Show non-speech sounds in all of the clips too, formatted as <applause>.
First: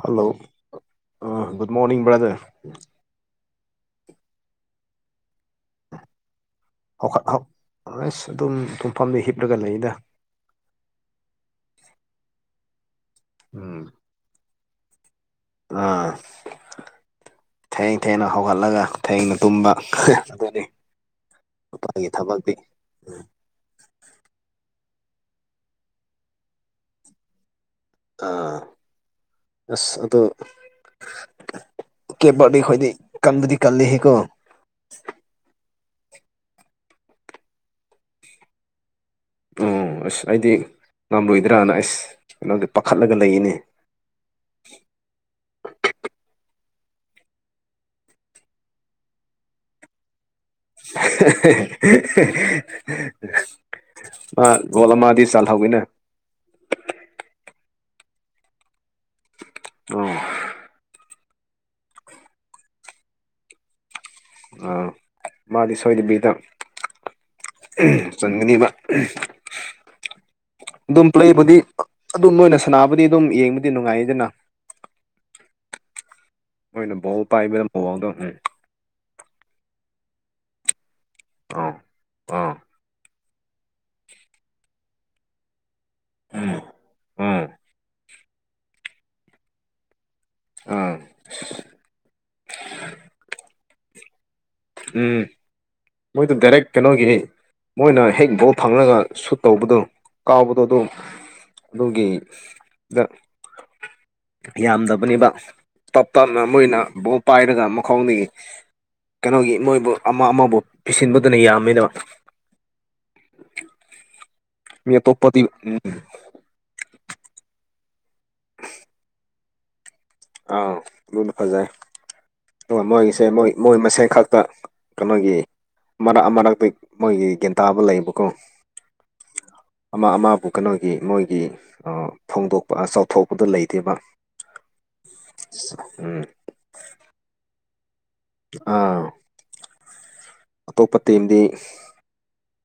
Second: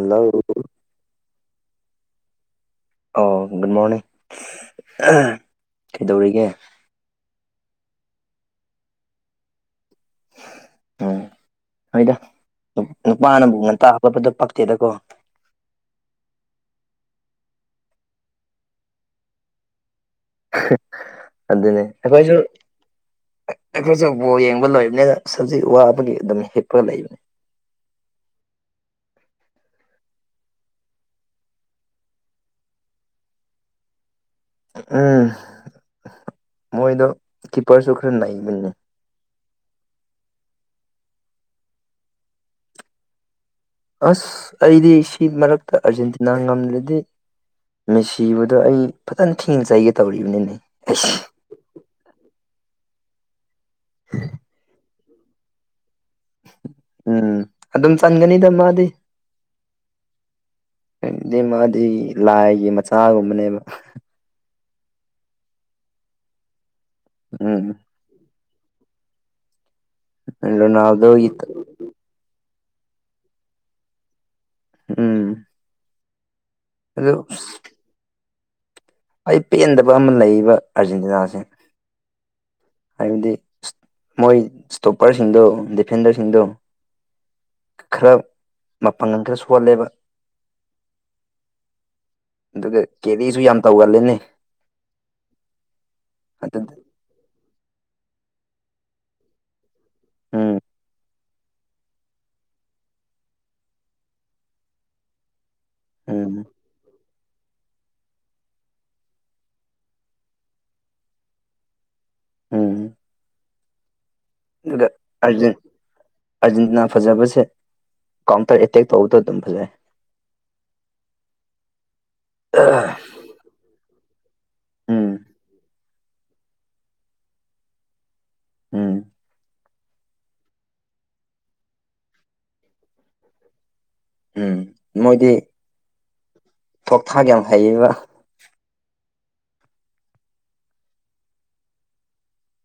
hello uh good morning brother ꯑꯥꯎ good morning ꯀꯩꯗꯧꯔꯤꯒꯦ ꯍꯧꯈꯠ ꯍꯧ ꯑꯁ ꯑꯗꯨꯝ ꯇꯨꯝꯐꯝꯗ ꯍꯤꯞꯂꯒ ꯂꯩꯗ ꯎꯝ ꯍꯣꯏꯗ ꯅꯨ ꯅꯨꯄꯥꯅꯕꯨꯨ ꯎꯝ ꯉꯟꯇꯥ ꯍꯧꯒꯠꯄꯗꯣ ꯄꯛꯇꯦꯗꯀꯣ ꯑꯥ ꯊꯦꯡ ꯊꯦꯡꯅ ꯍꯧꯒꯠꯂꯒ ꯊꯦꯡꯅ ꯇꯨꯝꯕ ꯑꯗꯨꯅꯤ ꯑꯗꯨꯅꯦ ꯃꯥꯒꯤ ꯑꯩꯈꯣꯏꯁꯨ ꯊꯕꯛꯇꯤ ꯑꯩꯈꯣꯏꯁꯨ ꯕꯣꯜ ꯌꯦꯡꯕ ꯂꯣꯏꯕꯅꯤꯅ ꯁꯖꯤꯛ ꯋꯥꯕꯒꯤ ꯑꯗꯨꯝ ꯍꯤꯞꯄꯒ ꯂꯩꯕꯅꯤ ꯑꯥ ꯑꯁ ꯑꯗꯣ ꯀꯦꯞ ꯕꯥꯔꯗꯦ ꯈꯣꯏꯗꯤ ꯀꯟꯕꯗꯤ ꯀꯜꯂꯦꯍꯦꯀꯣ ꯎꯝ ꯃꯣꯏꯗꯣ ꯀꯤꯞꯄꯔꯁꯨ ꯈꯔ ꯅꯩꯕꯅꯤ ꯎꯝ ꯑꯁ ꯑꯩꯗꯤ ꯉꯝꯂꯣꯏꯗ꯭ꯔꯥꯅ ꯑꯩꯁ ꯀꯩꯅꯣꯗꯤ ꯄꯥꯈꯠꯂꯒ ꯂꯩꯌꯦꯅꯦ ꯑꯁ ꯑꯩꯗꯤ ꯁꯤ ꯃꯔꯛꯇ ꯑꯥꯔꯖꯦꯟꯇꯤꯅꯥ ꯉꯝꯗ꯭ꯔꯗꯤ ꯃꯦꯁꯤꯕꯗꯣ ꯑꯩ ꯐꯖꯅ ꯊꯤꯅ ꯆꯩꯒꯦ ꯇꯧꯔꯤꯕꯅꯤꯅꯦ ꯑꯩꯁ <unintelligible> ꯃꯥ ꯒꯣꯜ ꯑꯃꯗꯤ ꯆꯜꯍꯧꯋꯤꯅꯦ ꯎꯝ ꯑꯗꯨꯝ ꯆꯟꯒꯅꯤꯗ ꯃꯥꯗꯤ <unintelligible> ꯗꯣ ꯃꯥꯗꯤ ꯂꯥꯏꯒꯤ ꯃꯆꯥꯒꯨꯝꯕꯅꯦꯕ ꯑ ꯃꯥꯗꯤ ꯁꯣꯏꯗꯕꯤꯗ ꯎꯝ ꯆꯟꯒꯅꯤꯕ ꯑꯗꯨꯝ ꯔꯣꯅꯥꯜꯗꯣꯒꯤ ꯄ꯭ꯂꯦꯕꯨꯗꯤ ꯑꯗꯨꯝ ꯃꯣꯏꯅ ꯁꯟꯅꯥꯕꯗꯤ ꯑꯗꯨꯝ ꯌꯦꯡꯕꯗꯤ ꯅꯨꯡꯉꯥꯏꯌꯦꯗꯅ ꯎꯝ ꯃꯣꯏꯅ ꯑꯗꯨ ꯕꯣꯜ ꯄꯥꯏꯕ ꯃꯑꯣꯡꯗꯣ ꯎꯝ ꯑꯩ ꯄꯦꯟꯗꯕ ꯑꯃ ꯂꯩꯌꯦꯕ ꯑꯥꯔꯖꯦꯟꯇꯤꯅꯥꯁꯦ ꯑꯥ ꯑꯥ ꯍꯥꯏꯕꯗꯤ ꯃꯣꯏ ꯏꯁꯇꯣꯞꯄꯔꯁꯤꯡꯗꯣ ꯗꯤꯐꯦꯟꯗꯔꯁꯤꯡꯗꯣ ꯎꯝ ꯎꯝ ꯈꯔ ꯃꯄꯪꯒꯜ ꯈꯔ ꯁꯣꯜꯂꯦꯕ ꯎꯝ ꯑꯗꯨꯒ ꯀꯦꯔꯤꯁꯨ ꯌꯥꯝ ꯇꯧꯒꯜꯂꯦꯅꯦ ꯎꯝ ꯃꯣꯏꯗꯣ ꯑꯗꯨ ꯗꯥꯏꯔꯦꯛ ꯀꯩꯅꯣꯒꯤ ꯃꯣꯏꯅ ꯍꯦꯛ ꯕꯣꯜ ꯐꯥꯡꯉꯒ ꯁꯨꯠ ꯇꯧꯕꯗꯣ ꯎꯝ ꯀꯥꯎꯕꯗꯣ ꯑꯗꯨꯝ ꯑꯗꯨꯒꯤ ꯗ ꯌꯥꯝꯗꯕꯅꯤꯕ ꯇꯞ ꯎꯝ ꯇꯞꯅ ꯃꯣꯏꯅ ꯕꯣꯜ ꯄꯥꯏꯔꯒ ꯃꯈꯣꯡꯗꯒꯤ ꯀꯩꯅꯣꯒꯤ ꯃꯣꯏꯕꯨ ꯑꯃ ꯑꯃꯕꯨ ꯄꯤꯁꯤꯟꯕꯗꯨꯅ ꯌꯥꯝꯃꯤꯗꯕ ꯎꯝ ꯏꯗ ꯃꯤ ꯑꯇꯣꯞꯄꯗꯤ ꯑꯟ <inaudible> ꯎꯝ ꯑꯥꯔꯖꯦꯟꯇꯤꯅꯥ ꯐꯖꯕꯁꯦ ꯀꯥꯎꯟꯇꯔ ꯑꯦꯇꯦꯛ ꯇꯧꯕꯗꯣ ꯑꯗꯨꯝ ꯐꯖꯩ ꯑꯥꯎ ꯑꯗꯨꯅ ꯐꯖꯩ ꯑꯣ ꯃꯣꯏꯒꯤꯁꯦ ꯃꯣꯏ ꯃꯣꯏ ꯃꯁꯦꯟꯈꯛ ꯇ ꯎꯝ ꯀꯩꯅꯣꯒꯤ ꯃꯔꯛ ꯃꯔꯛꯇ ꯃꯣꯏꯒꯤ ꯒ꯭ꯌꯥꯟꯇꯥꯥꯕ ꯂꯩꯌꯦꯕꯀꯣ ꯎꯝ ꯑꯃ ꯑꯃꯕꯨ ꯀꯩꯅꯣꯒꯤ ꯃꯣꯏꯒꯤ ꯐꯣꯡꯗꯣꯛꯄ ꯆꯥꯎꯊꯣꯛꯄꯗꯣ ꯂꯩꯇꯦꯕ ꯎꯝ ꯃꯣꯏꯗꯤ ꯎꯝ ꯊꯣꯛ ꯊꯥꯛ ꯌꯥꯝ ꯍꯩꯌꯦꯕ ꯑꯥ ꯑꯇꯣꯞꯄ ꯇꯤꯝꯗꯤ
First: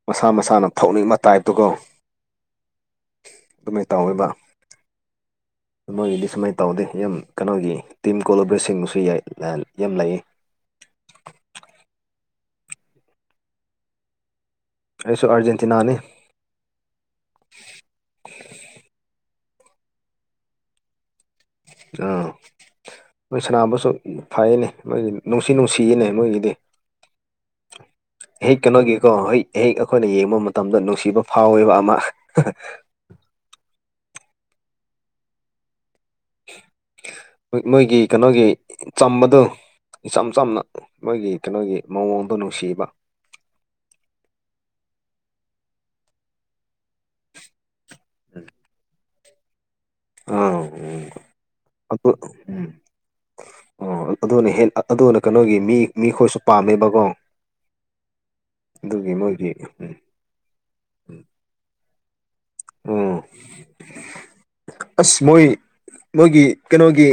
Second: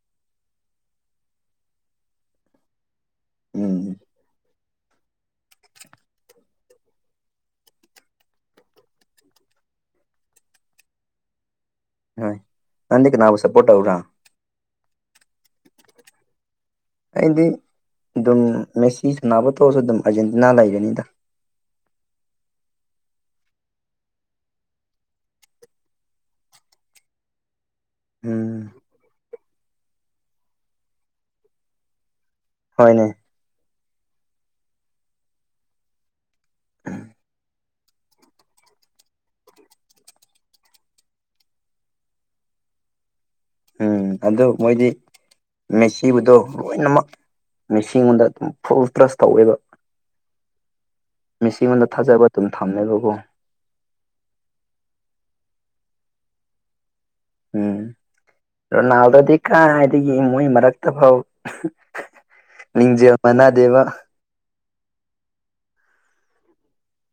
ꯃꯁꯥ ꯃꯁꯥꯅ ꯊꯧꯅꯤꯡꯕ ꯇꯥꯏꯞꯇꯨꯒꯣ ꯎꯝ ꯑꯗꯨꯃꯥꯏꯅ ꯇꯧꯋꯕ ꯃꯣꯏꯒꯤꯗꯤ ꯁꯨꯃꯥꯏꯅ ꯇꯧꯗꯦ ꯌꯥꯝ ꯀꯩꯅꯣꯒꯤ ꯇꯤꯝ ꯀꯣꯂꯣꯕ꯭ꯔꯦꯁꯤꯡꯁꯨꯏ ꯌꯥꯝ ꯂꯩꯌꯦ ꯍꯣꯢ ꯅꯪꯗꯤ ꯀꯅꯕꯨ ꯁꯄꯣꯔ ꯇꯧꯕ꯭ꯔ ꯑꯩꯁꯨ ꯑꯔꯖꯦꯟꯇꯤꯅꯥꯅꯤ ꯑꯩꯗꯤ ꯑꯗꯨꯝ ꯃꯦꯁꯤ ꯁꯥꯟꯅꯕ ꯇꯧꯛꯑꯁꯨ ꯑꯗꯨꯝ ꯑꯔꯖꯦꯟꯇꯤꯅꯥ ꯂꯩꯔꯅꯤꯗ ꯑ ꯃꯣꯏ ꯁꯅꯕꯁꯨ ꯐꯩꯌꯦꯅꯦ ꯃꯣꯏꯒꯤ ꯅꯨꯡꯁꯤ ꯅꯨꯡꯁꯤꯌꯦꯅꯦ ꯃꯣꯏꯒꯤꯗꯤ <inaudible> ꯎꯝ ꯍꯦꯛ ꯀꯩꯅꯣꯒꯤꯀꯣ ꯍꯦꯛ ꯍꯦꯛ ꯑꯩꯈꯣꯏꯅ ꯌꯦꯡꯕ ꯃꯇꯝꯗ ꯅꯨꯡꯁꯤꯕ ꯐꯥꯎꯋꯦꯕ ꯑꯃ ꯍꯣꯢꯅꯦ ꯃꯣꯏꯒꯤ ꯀꯩꯅꯣꯒꯤ ꯆꯝꯕꯗꯣ ꯏꯆꯝ ꯆꯝꯅ ꯃꯣꯏꯒꯤ ꯀꯩꯅꯣꯒꯤ ꯃꯑꯣꯡꯗꯣ ꯅꯨꯡꯁꯤꯕ ꯎꯝ ꯑꯗꯣ ꯃꯣꯏꯗꯤ ꯃꯦꯁꯤꯕꯗꯣ ꯂꯣꯏꯅꯃꯛ ꯃꯤꯁꯤꯉꯣꯟꯗ ꯑꯗꯨꯝ ꯐꯨꯜ ꯇ꯭ꯔꯁ ꯇꯧꯋꯦꯕ ꯑꯥ ꯎꯝ ꯃꯤꯦꯁꯤꯉꯣꯟꯗ ꯑꯗꯨ ꯊꯥꯖꯕ ꯑꯗꯨꯝ ꯎꯝ ꯊꯝꯃꯦꯕꯀꯣ ꯑꯣ ꯑꯗꯨꯅ ꯍꯦꯛ ꯑꯗꯨꯅ ꯀꯩꯅꯣꯒꯤ ꯃꯤ ꯃꯤꯈꯣꯏꯁꯨ ꯄꯥꯝꯃꯦꯕꯀꯣ ꯎꯝ ꯑꯗꯨꯒꯤ ꯔꯣꯅꯜꯗꯣꯗꯤ ꯃꯣꯏꯒꯤ ꯎꯝ ꯀꯥꯏꯗꯒꯤ ꯃꯣꯏ ꯃꯔꯛꯇ ꯐꯥꯎ ꯎꯝ ꯂꯤꯡꯖꯦꯜ ꯃꯅꯥꯗꯦꯕ ꯑꯁ ꯃꯣꯏ ꯃꯣꯏꯒꯤ ꯀꯩꯅꯣꯒꯤ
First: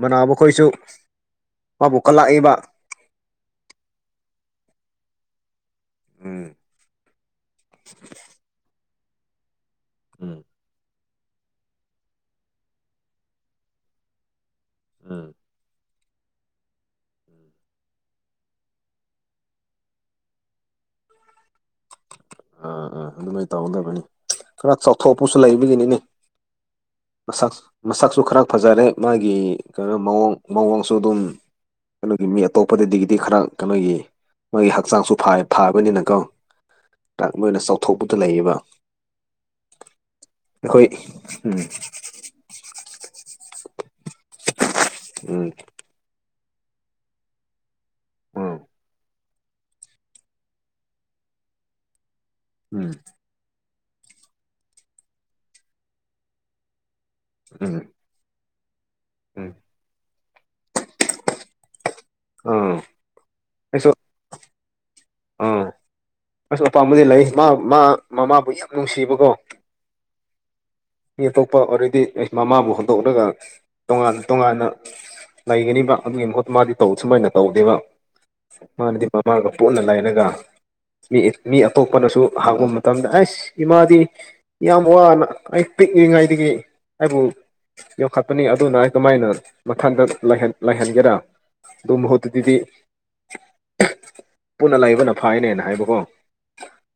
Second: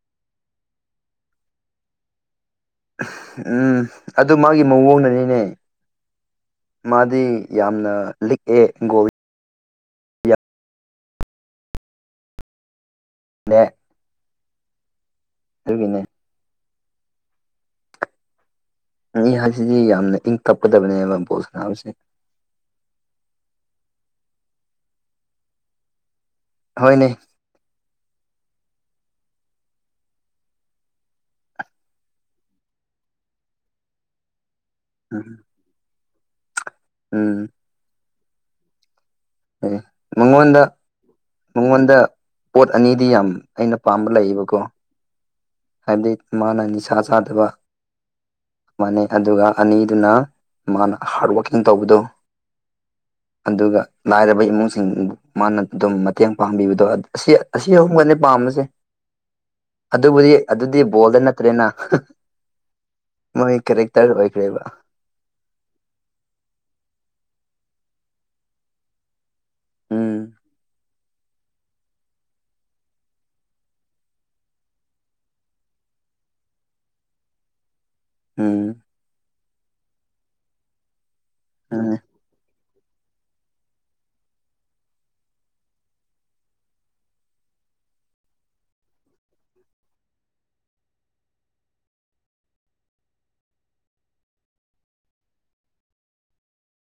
ꯃꯅꯥꯕ ꯃꯈꯣꯏꯁꯨ ꯃꯥꯕꯨꯛ ꯀꯂꯥꯛꯏꯕ ꯎꯝ ꯑꯗꯨ ꯃꯥꯒꯤ ꯃꯑꯣꯡꯅꯅꯤꯅꯦ ꯎꯝ ꯃꯥꯗꯤ ꯌꯥꯝꯅ ꯂꯤꯛꯑꯦ ꯒꯣꯜ ꯎꯝ ꯃꯦ ꯎꯝ ꯍꯥꯢꯒꯦꯅꯦ ꯍꯥꯏꯁꯤꯗꯤ ꯌꯥꯝꯅ ꯏꯪ ꯇꯞꯀꯗꯕꯅꯦꯕ ꯕꯣꯠ ꯁꯅꯥꯕꯁꯦ ꯑꯥ ꯎꯝ ꯑꯗꯨꯃꯥꯏꯅ ꯇꯧꯒꯗꯕꯅꯤ ꯈꯔ ꯆꯥꯎꯊꯣꯛꯄꯁꯨ ꯂꯩꯕꯒꯤꯅꯤꯅꯦ ꯍꯣꯢꯅꯦ ꯁꯛ ꯃꯁꯛꯁꯨ ꯈꯔ ꯐꯖꯔꯦ ꯃꯥꯒꯤ ꯀꯩꯅꯣ ꯃꯑꯣꯡ ꯃꯑꯣꯡꯁꯨ ꯑꯗꯨꯝ ꯀꯩꯅꯣꯒꯤ ꯃꯤ ꯑꯇꯣꯞꯄꯗꯗꯒꯤꯗꯤ ꯈꯔ ꯀꯩꯅꯣꯒꯤ ꯃꯣꯒꯤ ꯍꯛꯆꯥꯡꯁꯨ ꯎꯝ ꯐꯥꯕꯅꯤꯅꯀꯣ ꯎꯝ ꯃꯣꯏꯅ ꯆꯥꯎꯊꯣꯛꯄꯗ ꯂꯩꯌꯦꯕ ꯑꯦ ꯃꯉꯣꯟꯗ ꯑꯩꯈꯣꯏ ꯎꯝ ꯃꯉꯣꯟꯗ ꯄꯣꯠ ꯑꯅꯤꯗꯤ ꯌꯥꯝ ꯑꯩꯅ ꯄꯥꯝꯕ ꯂꯩꯌꯦꯕꯀꯣ ꯎꯝ <unintelligible> ꯃꯥꯅ ꯅꯤꯁꯥ ꯆꯥꯗꯕ ꯎꯝ ꯃꯥꯅꯩ ꯑꯗꯨꯒ ꯑꯅꯤꯗꯨꯅ ꯃꯥꯅ ꯍꯥꯔꯠ ꯋꯥꯀꯤꯡ ꯇꯧꯕꯗꯣ ꯎꯝ ꯑꯗꯨꯒ ꯂꯥꯏꯔꯕ ꯏꯃꯨꯡꯁꯤꯡꯕꯨ ꯃꯥꯅ ꯑꯗꯨꯝ ꯃꯇꯦꯡ ꯄꯥꯡꯕꯤꯕꯗꯣ ꯑꯁꯤ ꯑꯁꯤ ꯎꯝ ꯑꯍꯨꯝꯒꯅꯦ ꯄꯥꯝꯕꯁꯦ ꯎꯝ ꯑꯗꯨꯕꯨꯗꯤ ꯑꯗꯨꯗꯤ ꯕꯣꯜꯗ ꯅꯠꯇ꯭ꯔꯦꯅ ꯑꯥ ꯃꯣꯏ ꯑꯩꯁꯨ ꯀꯦꯔꯦꯛꯇꯔ ꯑꯣꯏꯈ꯭ꯔꯦꯕ ꯑꯥ ꯑꯁ ꯑꯄꯥꯝꯕꯗꯤ ꯂꯩ ꯃꯥ ꯃꯥ ꯃꯃꯥꯕꯨ ꯌꯥꯝ ꯅꯨꯡꯁꯤꯕꯀꯣ ꯎꯝ ꯃꯤ ꯑꯇꯣꯞꯄ ꯑ‌ꯣꯔꯦꯗꯤ ꯑ‌ꯦ ꯃꯃꯥꯕꯨ ꯍꯧꯗꯣꯛꯂꯒ ꯇꯣꯉꯥꯟ ꯇꯣꯉꯥꯟꯅ ꯂꯩꯒꯅꯤꯕ ꯑꯗꯨꯒꯤ ꯃꯍꯨꯠꯇ ꯃꯥꯗꯤ ꯇꯧ ꯁꯨꯃꯥꯏꯅ ꯇꯧꯗꯦꯕ ꯎꯝ ꯃꯥꯅꯗꯤ ꯃꯃꯥꯒ ꯄꯣꯟꯅ ꯂꯥꯏꯔꯒ ꯃꯤ ꯃꯤ ꯑꯗꯨꯅꯦ ꯑꯇꯣꯞꯄꯅꯁꯨ <unintelligible> ꯇꯝꯗ ꯑꯁ ꯏꯃꯥꯗꯤ ꯌꯥꯝ ꯋꯥꯅ ꯑꯩ ꯄꯤꯛꯂꯤꯉꯩꯗꯒꯤ ꯑꯩꯕꯨ ꯌꯣꯛꯈꯠꯄꯅꯤ ꯑꯗꯨꯅ ꯀꯃꯥꯏꯅ ꯃꯊꯟꯗ ꯂꯩꯍꯟ ꯂꯩꯍꯟꯒꯦꯔꯥ ꯑꯗꯨ ꯃꯍꯨꯠꯇꯨꯗꯤ ꯄꯨꯟꯅ ꯂꯩꯥꯏꯕꯅ ꯐꯥꯏꯌ‌ꯦꯅ ꯍꯥꯏꯕꯀꯣ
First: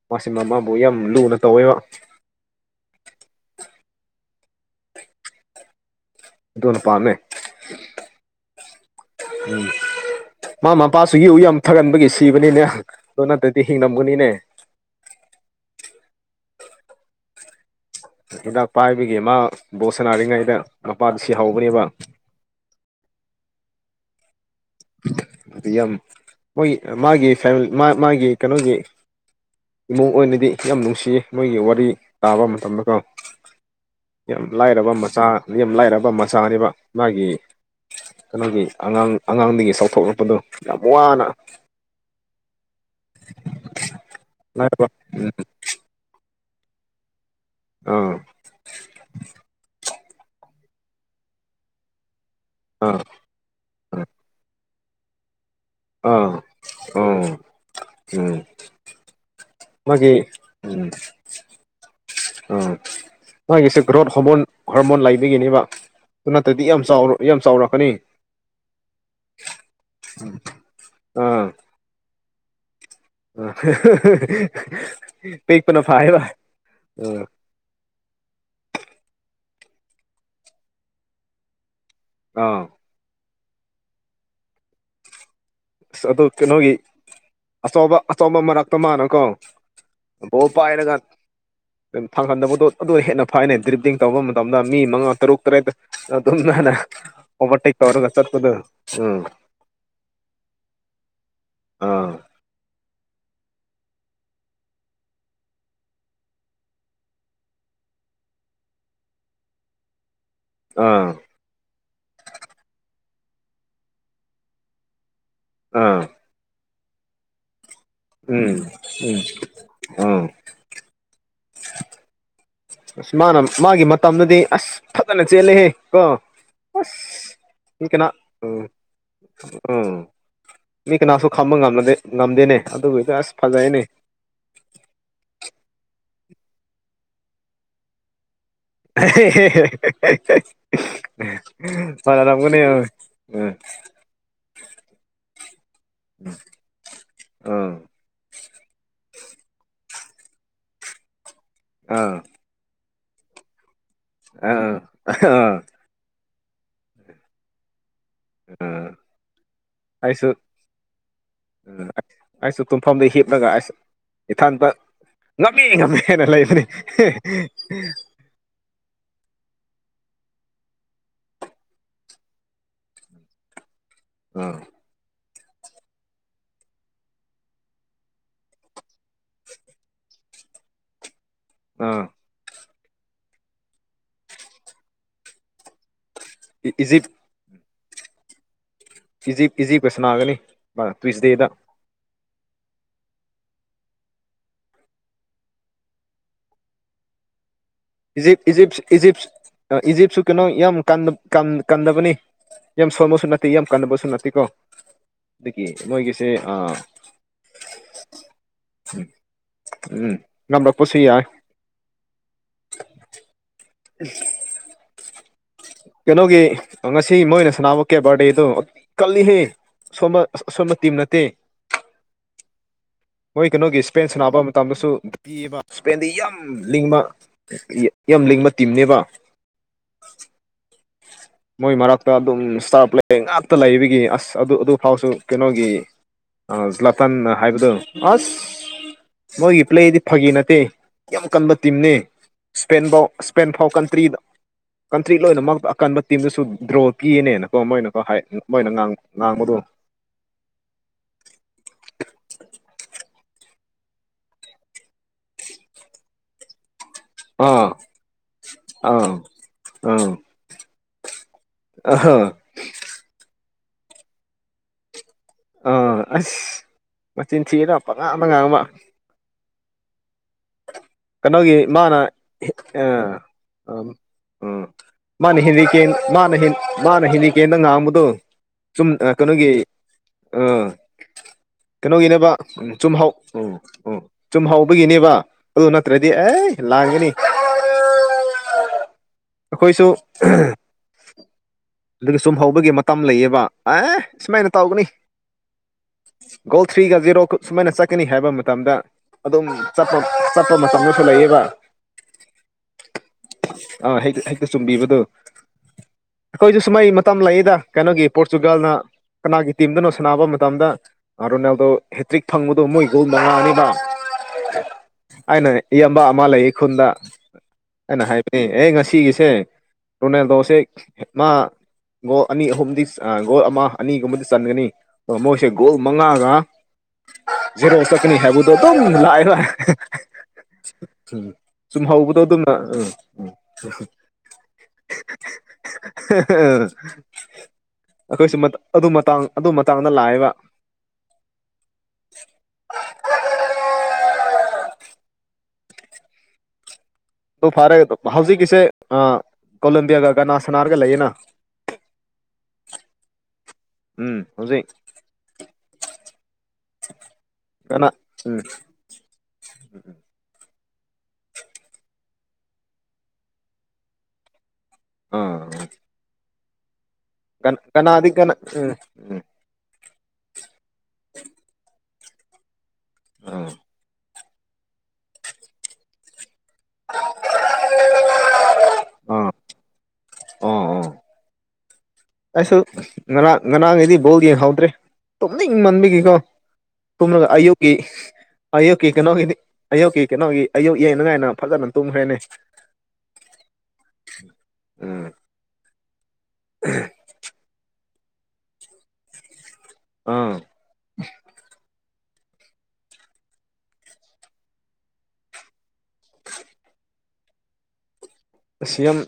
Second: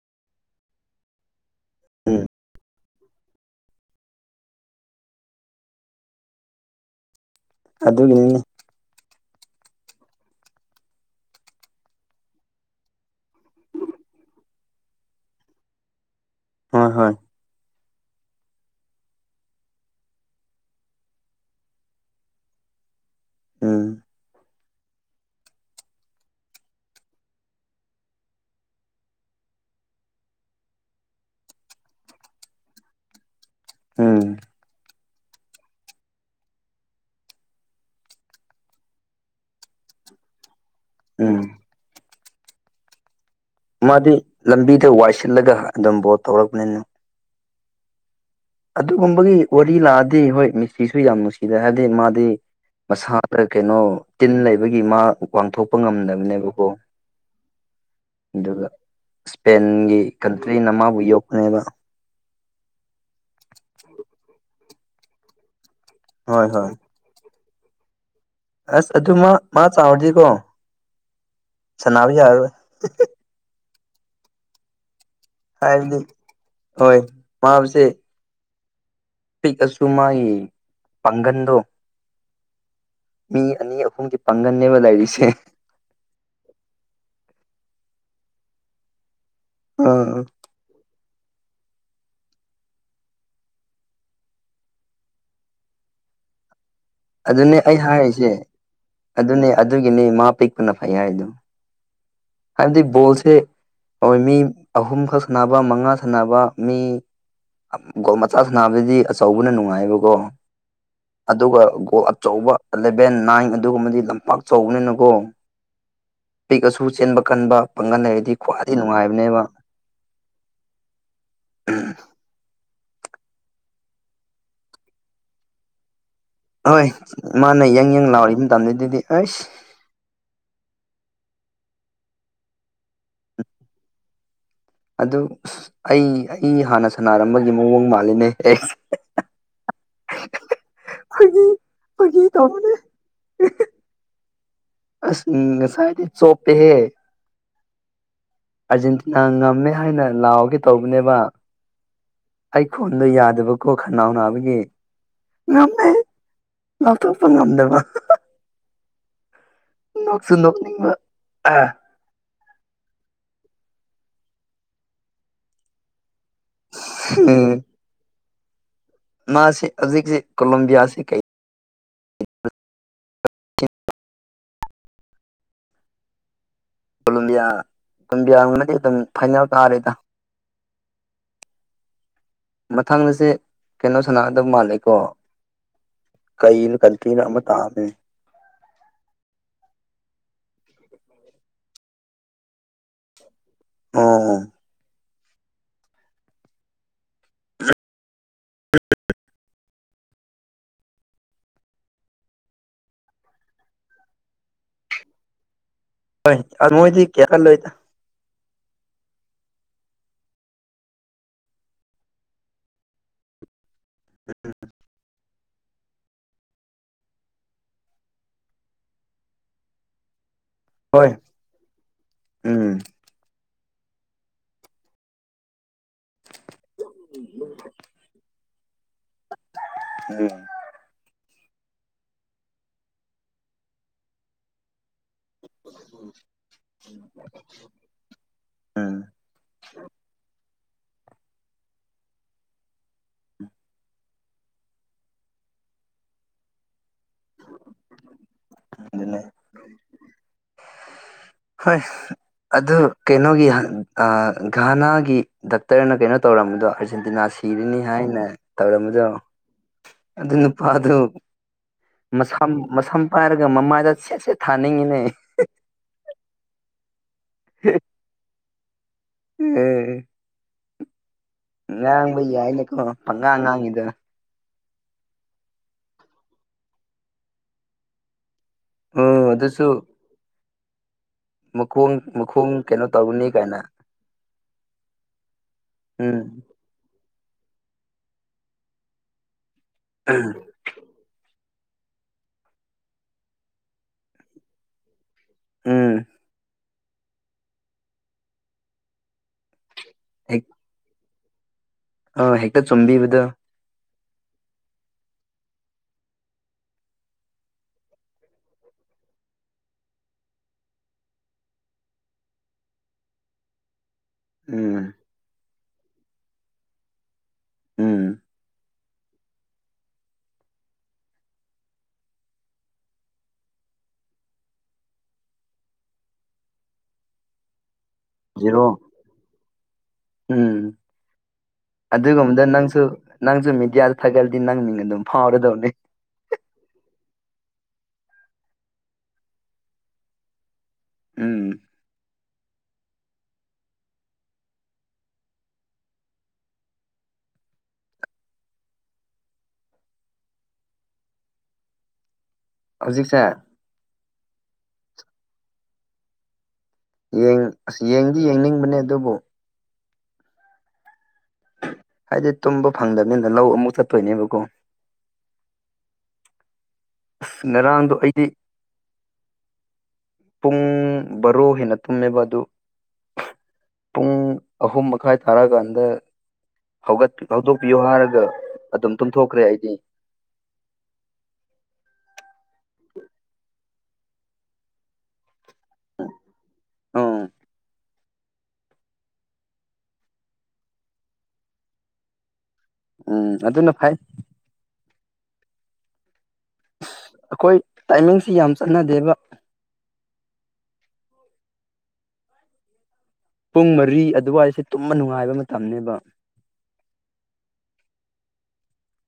ꯃꯥꯁꯤ ꯃ ꯃꯥꯥꯕꯨ ꯌꯥꯝ ꯂꯨꯅ ꯇꯧꯋꯦꯕ ꯎꯝ ꯑꯗꯨꯅ ꯄꯥꯃꯦ ꯑꯗꯨꯒꯤꯅꯤꯅꯦ ꯎꯝ ꯃꯥ ꯃꯄꯥꯁꯤꯁꯨ ꯌꯨ ꯌꯥꯝ ꯊꯔꯝꯕꯒꯤ ꯁꯤꯕꯅꯤꯅꯦ ꯑꯗꯨ ꯅꯠꯇ꯭ꯔꯗꯤ ꯍꯤꯡꯂꯝꯒꯅꯤꯅꯦ ꯍꯣꯏ ꯍꯣꯏ ꯍꯤꯗꯥꯛ ꯄꯥꯏꯕꯒꯤ ꯃꯥ ꯕꯣꯜꯁꯅꯥꯔꯤꯉꯩꯗ ꯃꯄꯥꯗꯨ ꯁꯤꯍꯧꯕꯅꯦꯕ ꯎꯝ <unintelligible> ꯌꯥꯝ ꯃꯣꯏꯒꯤ ꯃꯥꯒꯤ ꯐ ꯃꯥ ꯃꯥꯒꯤ ꯀꯩꯅꯣꯒꯤ ꯏꯃꯨꯡ ꯑꯣꯏꯅꯗꯤ ꯌꯥꯝ ꯅꯨꯡꯁꯤꯌꯦ ꯃꯣꯏꯒꯤ ꯋꯥꯔꯤ ꯇꯥꯕ ꯃꯇꯝꯗꯀꯣ ꯎꯝ ꯌꯥꯝ ꯂꯥꯏꯔꯕ ꯃꯆꯥ ꯑ ꯂꯥꯏꯔꯕ ꯃꯆꯥꯅꯦꯕ ꯃꯥꯒꯤ ꯀꯩꯅꯣꯒꯤ ꯑꯉꯥꯡ ꯑꯉꯥꯡꯗꯒꯤ ꯆꯥꯎꯊꯣꯛꯂꯛꯄꯗꯣ ꯌꯥꯝ ꯋꯥꯅ ꯎꯝ ꯃꯥꯗꯤ ꯂꯥꯏꯔꯕ ꯂꯝꯕꯤꯗ ꯋꯥꯏꯁꯤꯠꯂꯒ ꯑꯗꯨꯝ ꯕꯣꯜ ꯇꯧꯔꯛꯄꯅꯤꯅ ꯑꯥ ꯑꯗꯨꯒꯨꯝꯕꯒꯤ ꯋꯥꯔꯤ ꯂꯥꯛꯑꯗꯤ ꯍꯣꯏ ꯃꯤꯁꯤꯁꯨ ꯌꯥꯝ ꯅꯨꯡꯁꯤꯗ ꯍꯥꯏꯗꯤ ꯃꯥꯗꯤ ꯑꯥ ꯃꯁꯥꯗ ꯀꯩꯅꯣ ꯑꯥ ꯇꯤꯟ ꯂꯩꯕꯒꯤ ꯃꯥ ꯋꯥꯡꯊꯣꯛꯄ ꯉꯝꯗꯕꯅꯦꯕꯀꯣ ꯑꯣ ꯑꯗꯨꯒ ꯏꯁꯄꯦꯟꯒꯤ ꯃꯥꯒꯤ ꯀꯟꯇ꯭ꯔꯤꯅ ꯎꯝ ꯃꯥꯕꯨ ꯌꯣꯛꯄꯅꯦꯕ ꯑꯥ ꯃꯥꯒꯤꯁꯦ ꯒ꯭ꯔꯣꯠ ꯍꯣꯔꯃꯣꯟ ꯍꯣꯔꯃꯣꯟ ꯂꯩꯕꯒꯤꯅꯦꯕ ꯑꯗꯨ ꯍꯣꯏ ꯅꯠꯇ꯭ꯔꯗꯤ ꯍꯣꯏ ꯌꯥꯝ ꯆꯥꯎꯔ ꯌꯥꯝ ꯆꯥꯎꯔꯛꯀꯅꯤ ꯑꯁ ꯑꯗꯨ ꯃꯥ ꯃꯥ ꯆꯥꯎꯔꯗꯤꯀꯣ ꯁꯅꯕ ꯌꯥꯔꯔꯣꯏ <unintelligible> ꯄꯤꯄꯅ ꯐꯔ‌ꯦꯕ ꯃꯥꯎꯁꯦ ꯄꯤꯛꯑꯁꯨ ꯃꯥꯒꯤ ꯄꯥꯡꯒꯟꯗꯣ ꯑꯥ ꯃꯤ ꯑꯅꯤ ꯑꯍꯨꯝꯒꯤ ꯄꯥꯡꯒꯟꯅꯅꯦꯕ ꯂꯩꯔꯤꯁꯦ ꯑꯁ ꯑꯗꯨ ꯀꯩꯅꯣꯒꯤ ꯑꯆꯧꯕ ꯑꯆꯧꯕ ꯃꯔꯛꯇ ꯃꯥꯅꯀꯣ ꯑꯥ ꯕ‌ꯣꯜ ꯄꯥꯏꯔꯒ ꯄ ꯐꯪꯍꯟꯗꯕꯗꯣ ꯑꯗꯨ ꯍꯦꯟꯅ ꯐꯥꯏꯅꯩ ꯗ꯭ꯔꯤꯞꯇꯡ ꯇꯧꯕ ꯃꯇꯝꯗ ꯃꯤ ꯃꯉꯥ ꯇꯔꯨꯛ ꯇꯔꯦꯠꯇ ꯑ ꯑꯗꯨꯅ ꯑꯗꯨꯅꯦ ꯑꯣꯕꯔꯇꯦꯛ ꯇꯋꯥꯔꯒꯁꯗꯨ ꯎꯝ ꯑꯗꯨꯒꯤꯅꯤ ꯃꯥ ꯄꯤꯛꯄꯅ ꯐꯩ ꯍꯥꯏꯗꯣ ꯑꯥ ꯍꯥꯏꯕꯗꯤ ꯕꯣꯜꯁꯦ ꯑꯩꯣꯏ ꯃꯤ ꯑꯍꯨꯝꯈꯛ ꯁꯥꯟꯅꯕ ꯃꯉꯥ ꯁꯥꯟꯅꯕ ꯃꯤ ꯒꯣꯜ ꯃꯆꯥꯁ ꯅꯥꯕꯗꯗꯤ ꯑꯆꯧꯕꯅ ꯅꯨꯡꯉꯥꯏꯑꯕꯀꯣ ꯑꯥ ꯑꯗꯨꯒ ꯒꯣ ꯑꯆꯧꯕ ꯑꯂꯤꯟ ꯚꯦꯟ ꯅꯥꯏꯟ ꯑꯗꯨꯒꯨꯝꯕꯗꯤ ꯂꯝꯄꯥꯛ ꯆꯥꯎꯕꯅꯤꯅꯀꯣ ꯑ ꯄꯤꯛꯑꯁꯨ ꯆꯦꯟꯕ ꯀꯟꯕ ꯄꯥꯡꯒꯜ ꯂꯩꯔꯗꯤ ꯎꯝ ꯈ꯭ꯋꯥꯏꯗꯒꯤ ꯎꯝ ꯅꯨꯡꯉꯥꯏꯕꯅꯦꯕ ꯑꯥ ꯎꯝ ꯑꯁ ꯃꯥꯅ ꯃꯥꯒꯤ ꯃꯇꯝꯗꯗꯤ ꯑꯁ ꯐꯖꯅ ꯆꯦꯜꯂꯦꯍꯦ ꯀꯣ ꯑꯣꯏ ꯃꯥꯅ ꯑꯁ ꯃꯤ ꯌꯥꯪ ꯌꯥꯪ ꯀꯅꯥ ꯂꯥꯎꯔꯤ ꯎꯝ ꯃꯇꯝꯅꯦ ꯗꯨꯗꯤ ꯑꯩꯁ ꯎꯝ ꯃꯤ ꯀꯅꯥꯁꯨ ꯈꯥꯝꯕ ꯉꯝꯅꯗꯦ ꯉꯝꯗꯦꯅꯦ ꯑꯗꯨꯕꯨꯗꯤ ꯑꯁ ꯐꯖꯩꯅꯦ ꯑꯗꯨ ꯑꯁ ꯑꯩ ꯑꯩ ꯍꯥꯟꯅ ꯁꯥꯟꯅꯔꯝꯕꯒꯤ ꯃꯑꯣꯡ ꯃꯥꯜꯂꯤꯅꯦ ꯑꯦ ꯑꯦꯍꯦꯍꯦꯍꯦ ꯐꯥꯒꯤ ꯐꯥꯒꯤ ꯃꯥꯟꯅꯔꯝꯒꯅꯤ ꯇꯧꯕꯅꯦ ꯎꯝ ꯑꯁ ꯉꯁꯥꯏꯗꯤ ꯆꯣꯄꯦ ꯍꯦ ꯑ ꯑꯔꯖꯦꯟꯇꯤꯅꯥ ꯉꯝꯃꯦ ꯍꯥꯏꯅ ꯂꯥꯎꯒꯦ ꯇꯧꯕꯅꯦꯕ ꯑꯥ ꯑꯩꯈꯣꯟꯗꯣ ꯌꯥꯗꯕꯀꯣ ꯈꯅꯥꯎ ꯅꯥꯕꯒꯤ ꯑꯥ ꯑꯥ ꯉꯝꯃꯦ ꯂꯥꯎꯊꯣꯛꯄ ꯉꯝꯗꯕ ꯍꯍꯥ ꯎꯝ ꯑꯩꯁꯨ ꯅꯣꯛꯁꯨ ꯅꯣꯛꯅꯤꯡꯕ ꯑꯥ ꯎꯝ ꯑꯩꯁꯨ ꯇꯨꯝꯐꯝꯗ ꯍꯤꯞꯂꯒ ꯑꯁ ꯏꯊꯟꯇ ꯉꯝꯃꯤ ꯉꯝꯃꯦ ꯍꯥꯏꯅ ꯂꯩꯕꯅꯦ ꯍꯦ ꯃꯥꯁꯦ ꯍꯧꯖꯤꯛꯁꯤ ꯀꯣꯂꯝꯕꯤꯌꯥꯁꯤ ꯀꯩ ꯎꯝ ꯀꯣꯂꯝꯕꯤꯌꯥ <inaudible> ꯌꯥꯡꯕꯅꯗꯤ ꯑꯗꯨꯝ ꯐꯥꯏꯅꯦꯜ ꯇꯥꯔꯦꯗ ꯎꯝ ꯃꯊꯪꯗꯁꯦ ꯀꯩꯅꯣ ꯁꯅꯥꯒꯗꯕ ꯃꯥꯜꯂꯦꯀꯣ ꯀꯩꯅꯣ ꯏꯖꯤꯞ ꯀꯟꯇꯔ꯭ꯤꯅ ꯑꯃꯠꯇ ꯍꯥꯥꯞꯄꯤ ꯏꯖꯤꯞ ꯏꯖꯤꯞꯀ ꯁꯅꯥꯒꯅꯤ ꯇ꯭ꯋꯤꯁꯗꯦꯗ ꯑꯣ ꯏꯖꯤꯞ ꯏꯖꯤꯞ ꯏꯖꯤꯞ ꯏꯖꯤꯞꯁꯨ ꯀꯩꯅꯣ ꯌꯥꯝ ꯀꯟꯅ ꯀꯟꯗꯕꯅꯤ ꯌꯥꯝ ꯁꯣꯟꯕꯁꯨ ꯅꯠꯇꯦ ꯌꯥꯝ ꯀꯟꯅꯕꯁꯨ ꯅꯠꯇꯦ ꯀꯣ ꯑꯗꯨꯒꯤ ꯃꯣꯏꯒꯤ ꯍꯣꯏ ꯑ ꯃꯣꯏꯗꯤ ꯀꯌꯥ ꯀꯜꯂꯣꯏꯗ ꯎꯝ ꯉꯝꯂꯛꯄꯁꯨ ꯌꯥꯏ ꯎꯝ ꯍ ꯎꯝ ꯀꯩꯅꯣꯒꯤ ꯉꯁꯤ ꯃꯣꯏꯅ ꯁꯥꯟꯅꯕ ꯀꯦꯕꯥꯔꯗꯦꯗꯣ ꯀꯜꯂꯤꯍꯦ ꯁꯣꯝꯕ ꯑꯁ ꯑꯁꯣꯟꯕ ꯇꯤꯝ ꯍꯣꯏ ꯅꯠꯇꯦ ꯎꯝ ꯃꯣꯏ ꯀꯩꯅꯣꯒꯤ ꯏꯁꯄꯦꯟ ꯁꯥꯟꯅꯕ ꯃꯇꯝꯗꯁꯨ ꯄꯤꯌꯦꯕ ꯏꯁꯄꯦꯟꯗꯤ ꯌꯥꯝ ꯂꯤꯡꯕ ꯌꯥꯝ ꯂꯤꯡꯕ ꯇꯤꯝꯅꯦꯕ ꯎꯝ ꯃꯣꯏ ꯃꯔꯛꯇ ꯑꯗꯨꯝ ꯏꯁꯇꯥꯔ ꯄ꯭ꯂꯦ ꯉꯥꯛꯇ ꯂꯩꯕꯒꯤ ꯑꯁ ꯑꯗꯨ ꯑꯗꯨ ꯐꯥꯎꯁꯨ ꯀꯩꯅꯣꯒꯤ ꯑ ꯂꯇꯟ ꯍꯥꯏꯕꯗꯨ ꯑꯁ ꯎꯝ ꯃꯣꯏꯒꯤ ꯄ꯭ꯂꯦꯗꯤ ꯐꯒꯤ ꯅꯠꯇꯦ ꯌꯥꯝ ꯀꯟꯕ ꯇꯤꯝꯅꯦ ꯏꯁꯄꯦꯟ ꯕꯧ ꯏꯁꯄꯦꯟ ꯐꯥꯎ ꯀꯟꯇ꯭ꯔꯤꯗ ꯀꯟꯇ꯭ꯔꯤ ꯂꯣꯏꯅꯃꯛꯇ ꯑꯀꯟꯕ ꯇꯤꯝꯗꯁꯨ ꯗ꯭ꯔꯣ ꯀꯤꯌꯦꯅꯦꯅꯀꯣ ꯃꯣꯏꯅꯀꯣ ꯍꯥꯏ ꯃꯣꯏꯅ ꯑꯗꯨꯅꯦ ꯉꯥꯡꯕꯗꯣ ꯍꯣꯏ ꯑꯗꯨ ꯀꯩꯅꯣꯒꯤ ꯍ ꯑ ꯘꯥꯅꯥꯒꯤ ꯗꯥꯛꯇꯔꯅ ꯀꯩꯅꯣ ꯇꯧꯔꯝꯕꯗꯣ ꯍꯧꯖꯤꯛ ꯁꯟꯇꯤꯅꯥ ꯑꯥ ꯁꯤꯔꯅꯤ ꯍꯥꯏꯅ ꯇꯧꯔꯝꯕꯗꯣ ꯑ ꯑꯗꯨ ꯅꯨꯄꯥꯗꯨ ꯃꯁꯥꯝ ꯃꯁꯝ ꯐꯔꯒꯥ ꯃꯥꯏꯃꯥꯏꯗꯥ ꯁꯦꯠꯁꯦꯠ ꯊꯥꯅꯤꯡꯉꯤꯅꯦ ꯑꯥ ꯑꯁ ꯃꯆꯤꯟ ꯊꯤꯑꯦꯗ ꯄꯉꯥꯡꯗ ꯉꯥꯡꯕ ꯑꯦ ꯀꯩꯅꯣꯒꯤ ꯃꯥꯅ ꯉꯥꯡꯕ ꯍꯦꯛ ꯌꯥꯏꯅꯦꯀꯣ ꯑ ꯄꯪꯉꯥꯡ ꯉꯥꯡꯉꯤꯗ ꯑꯝ ꯑ ꯃꯥꯅ ꯍꯦꯜꯂꯤꯀꯦꯟ ꯃꯥꯅ ꯍꯦꯟ ꯃꯥꯅ ꯍꯦꯜꯂꯤꯀꯦꯟꯗ ꯉꯥꯡꯕꯗꯣ ꯆꯨꯝ ꯑ ꯎꯝ ꯀꯩꯅꯣꯒꯤ ꯑꯗꯨꯁꯨ ꯑꯥ ꯃꯈꯣꯡ ꯀꯩꯅꯣꯒꯤꯅꯦꯕ ꯃꯈꯣꯡ ꯎꯝ ꯀꯩꯅꯣ ꯆꯨꯝꯍꯧ ꯇꯧꯒꯅꯤ ꯎꯝ ꯀꯥꯏꯅ ꯎꯝ ꯆꯨꯝꯍꯧꯕꯒꯤꯅꯦꯕ ꯑꯗꯨ ꯅꯠꯇ꯭ꯔꯗꯤ ꯎꯝ ꯑꯦ ꯂꯥꯡꯒꯅꯤ ꯑꯈꯣꯏꯁꯨ ꯑꯝ ꯑꯗꯨꯒ ꯁꯨꯝ ꯍꯧꯕꯒꯤ ꯃꯇꯝ ꯂꯩꯑꯦꯕ ꯑꯦ ꯁꯨꯃꯥꯏꯅ ꯇꯧꯒꯅꯤ ꯎꯝ ꯒꯣꯜ ꯊ꯭ꯔꯤꯒ ꯖꯦꯔꯣꯀꯥ ꯁꯨꯃꯥꯏꯅ ꯆꯠꯀꯅꯤ ꯍꯥꯏꯕ ꯃꯇꯝꯗ ꯑꯗꯨꯝ ꯆꯠꯄ ꯍꯦꯛ ꯆꯠꯄ ꯃꯇꯝꯗꯇ ꯂꯩꯌꯦꯕ ꯑ ꯍꯦꯛꯇ ꯆꯨꯝꯕꯤꯕꯗꯣ ꯑꯥ ꯍꯦꯛ ꯍꯦꯛꯇ ꯆꯨꯝꯕꯤꯕꯗꯣ ꯑꯈꯣꯏꯁꯨ ꯁꯨꯃꯥꯏ ꯃꯇꯝ ꯂꯩꯌꯦꯗ ꯀꯩꯅꯣꯒꯤ ꯄꯣꯔꯇꯨꯒꯜꯅ ꯀꯅꯥꯒꯤ ꯇꯤꯝꯗꯅꯣ ꯁꯥꯟꯅꯥꯕ ꯃꯇꯝꯗ ꯑ ꯔꯣꯅꯦꯜꯗꯣ ꯍꯦꯇ꯭ꯔꯤꯛ ꯐꯪꯕꯗꯣ ꯃꯣꯏ ꯒꯣꯜ ꯃꯉꯥꯅꯤꯕ ꯎꯝ ꯑꯩꯅ ꯏꯌꯥꯝꯕ ꯑꯃ ꯂꯩꯌꯦ ꯈꯨꯟꯗ ꯑꯩꯅ ꯎꯝ ꯍꯥꯏꯕꯅꯤ ꯑꯦ ꯉꯁꯤ ꯑꯁꯦ ꯔꯣꯅꯥꯜꯗꯣꯁꯦ ꯃꯥ ꯒꯣꯜ ꯑꯅꯤ ꯑꯍꯨꯝꯗꯤ ꯑ ꯒꯣꯜ ꯑꯃ ꯑꯅꯤꯒꯨꯝꯕꯗꯤ ꯆꯟꯒꯅꯤ ꯑꯣ ꯃꯣꯏꯁꯦ ꯒꯣꯜ ꯃꯉꯥꯒ ꯖꯦꯔꯣ ꯆꯠꯀꯅꯤ ꯍꯥꯏꯕꯗꯣ ꯖꯤꯔꯣ ꯗꯨꯝ ꯂꯥꯏꯔꯣꯏ ꯎꯝ ꯆꯨꯝꯍꯧꯕꯗꯣ ꯑꯗꯨꯒꯨꯝꯕꯗ ꯑꯗꯨꯝꯅ ꯅꯪꯁꯨ ꯎꯝ ꯅꯪꯁꯨ ꯃꯦꯗꯤꯌꯥꯗ ꯊꯥꯒꯠꯂꯗꯤ ꯅꯪ ꯃꯤꯡ ꯑꯗꯨꯝ ꯐꯥꯎꯔꯗꯧꯅꯤ ꯑꯈꯣꯏꯁꯨ ꯃꯠ ꯑꯗꯨ ꯃꯇꯥꯡ ꯑꯗꯨ ꯃꯇꯥꯡꯗ ꯂꯥꯛꯑꯦꯕ ꯎꯝ <inaudible> ꯑꯗꯣ ꯐꯔꯦ ꯍꯧꯖꯤꯛꯀꯤꯁꯦ ꯑ ꯀꯣꯂꯝꯕꯤꯌꯥꯒ ꯀꯅꯥ ꯁꯅꯥꯔꯒ ꯂꯩꯌꯦꯅ <inaudible> ꯍꯧꯖꯤꯛꯁꯦ ꯎꯝ ꯍꯧꯖꯤꯛ ꯌꯦꯡ ꯑꯁ ꯀꯅꯥ ꯌꯦꯡꯗꯤ ꯎꯝ ꯌꯦꯡꯅꯤꯡꯕꯅꯦ ꯑꯗꯨꯕꯨ ꯍꯥꯏꯗꯤ ꯇꯨꯝꯕ ꯐꯪꯗꯕꯅꯤꯅ ꯂꯧ ꯑꯃꯨꯛ ꯆꯠꯇꯣꯏꯅꯦꯕꯀꯣ ꯑꯥ ꯑꯁ ꯀꯟ ꯉꯔꯥꯡꯗꯣ ꯀꯅꯥꯗꯤ ꯑꯩꯗꯤ ꯀꯟꯅ ꯍꯪ ꯍꯥ ꯄꯨꯡ ꯕꯥꯔꯣ ꯍꯦꯟꯅ ꯇꯨꯝꯂꯦꯕ ꯑꯗꯨ ꯑꯥ ꯄꯨꯡ ꯑꯍꯨꯝ ꯃꯈꯥꯏ ꯇꯥꯔꯀꯥꯟꯗ ꯍꯧꯒꯠ ꯍꯧꯗꯣꯛꯄꯤꯌꯣ ꯍꯥꯏꯔꯒ ꯑꯗꯨꯝ ꯇꯨꯝꯊꯣꯛꯈ꯭ꯔꯦ ꯑꯩꯗꯤ ꯑꯣ ꯑꯣ ꯑꯩꯁꯨ ꯉꯔꯥꯡ ꯉꯔꯥꯡꯒꯤꯗꯤ ꯕꯣꯜ ꯌꯦꯡꯍꯧꯗ꯭ꯔꯦ ꯇꯨꯝꯅꯤꯡꯃꯟꯕꯒꯤꯀꯣ ꯎꯝ ꯇꯨꯝꯂꯒ ꯑꯌꯨꯛꯀꯤ ꯑꯌꯨꯛꯀꯤ ꯀꯩꯅꯣꯒꯤꯗꯤ ꯑꯌꯨꯛꯀꯤ ꯀꯩꯅꯣꯒꯤ ꯑꯌꯨꯛ ꯌꯦꯡꯅꯉꯥꯏꯅ ꯐꯖꯅ ꯇꯨꯝꯈ꯭ꯔꯦꯅꯦ ꯎꯝ ꯑꯗꯨꯅ ꯐꯩ ꯎꯝ ꯑꯩꯈꯣꯏ ꯇꯥꯏꯃꯤꯡꯁꯤ ꯌꯥꯝ ꯆꯥꯅꯗꯦꯕ ꯑꯥ ꯄꯨꯡ ꯃꯔꯤ ꯑꯗꯨꯋꯥꯏꯁꯦ ꯇꯨꯝꯕ ꯅꯨꯡꯉꯥꯏꯕ ꯃꯇꯝꯅꯦꯕ ꯑꯁꯤꯌꯥꯝ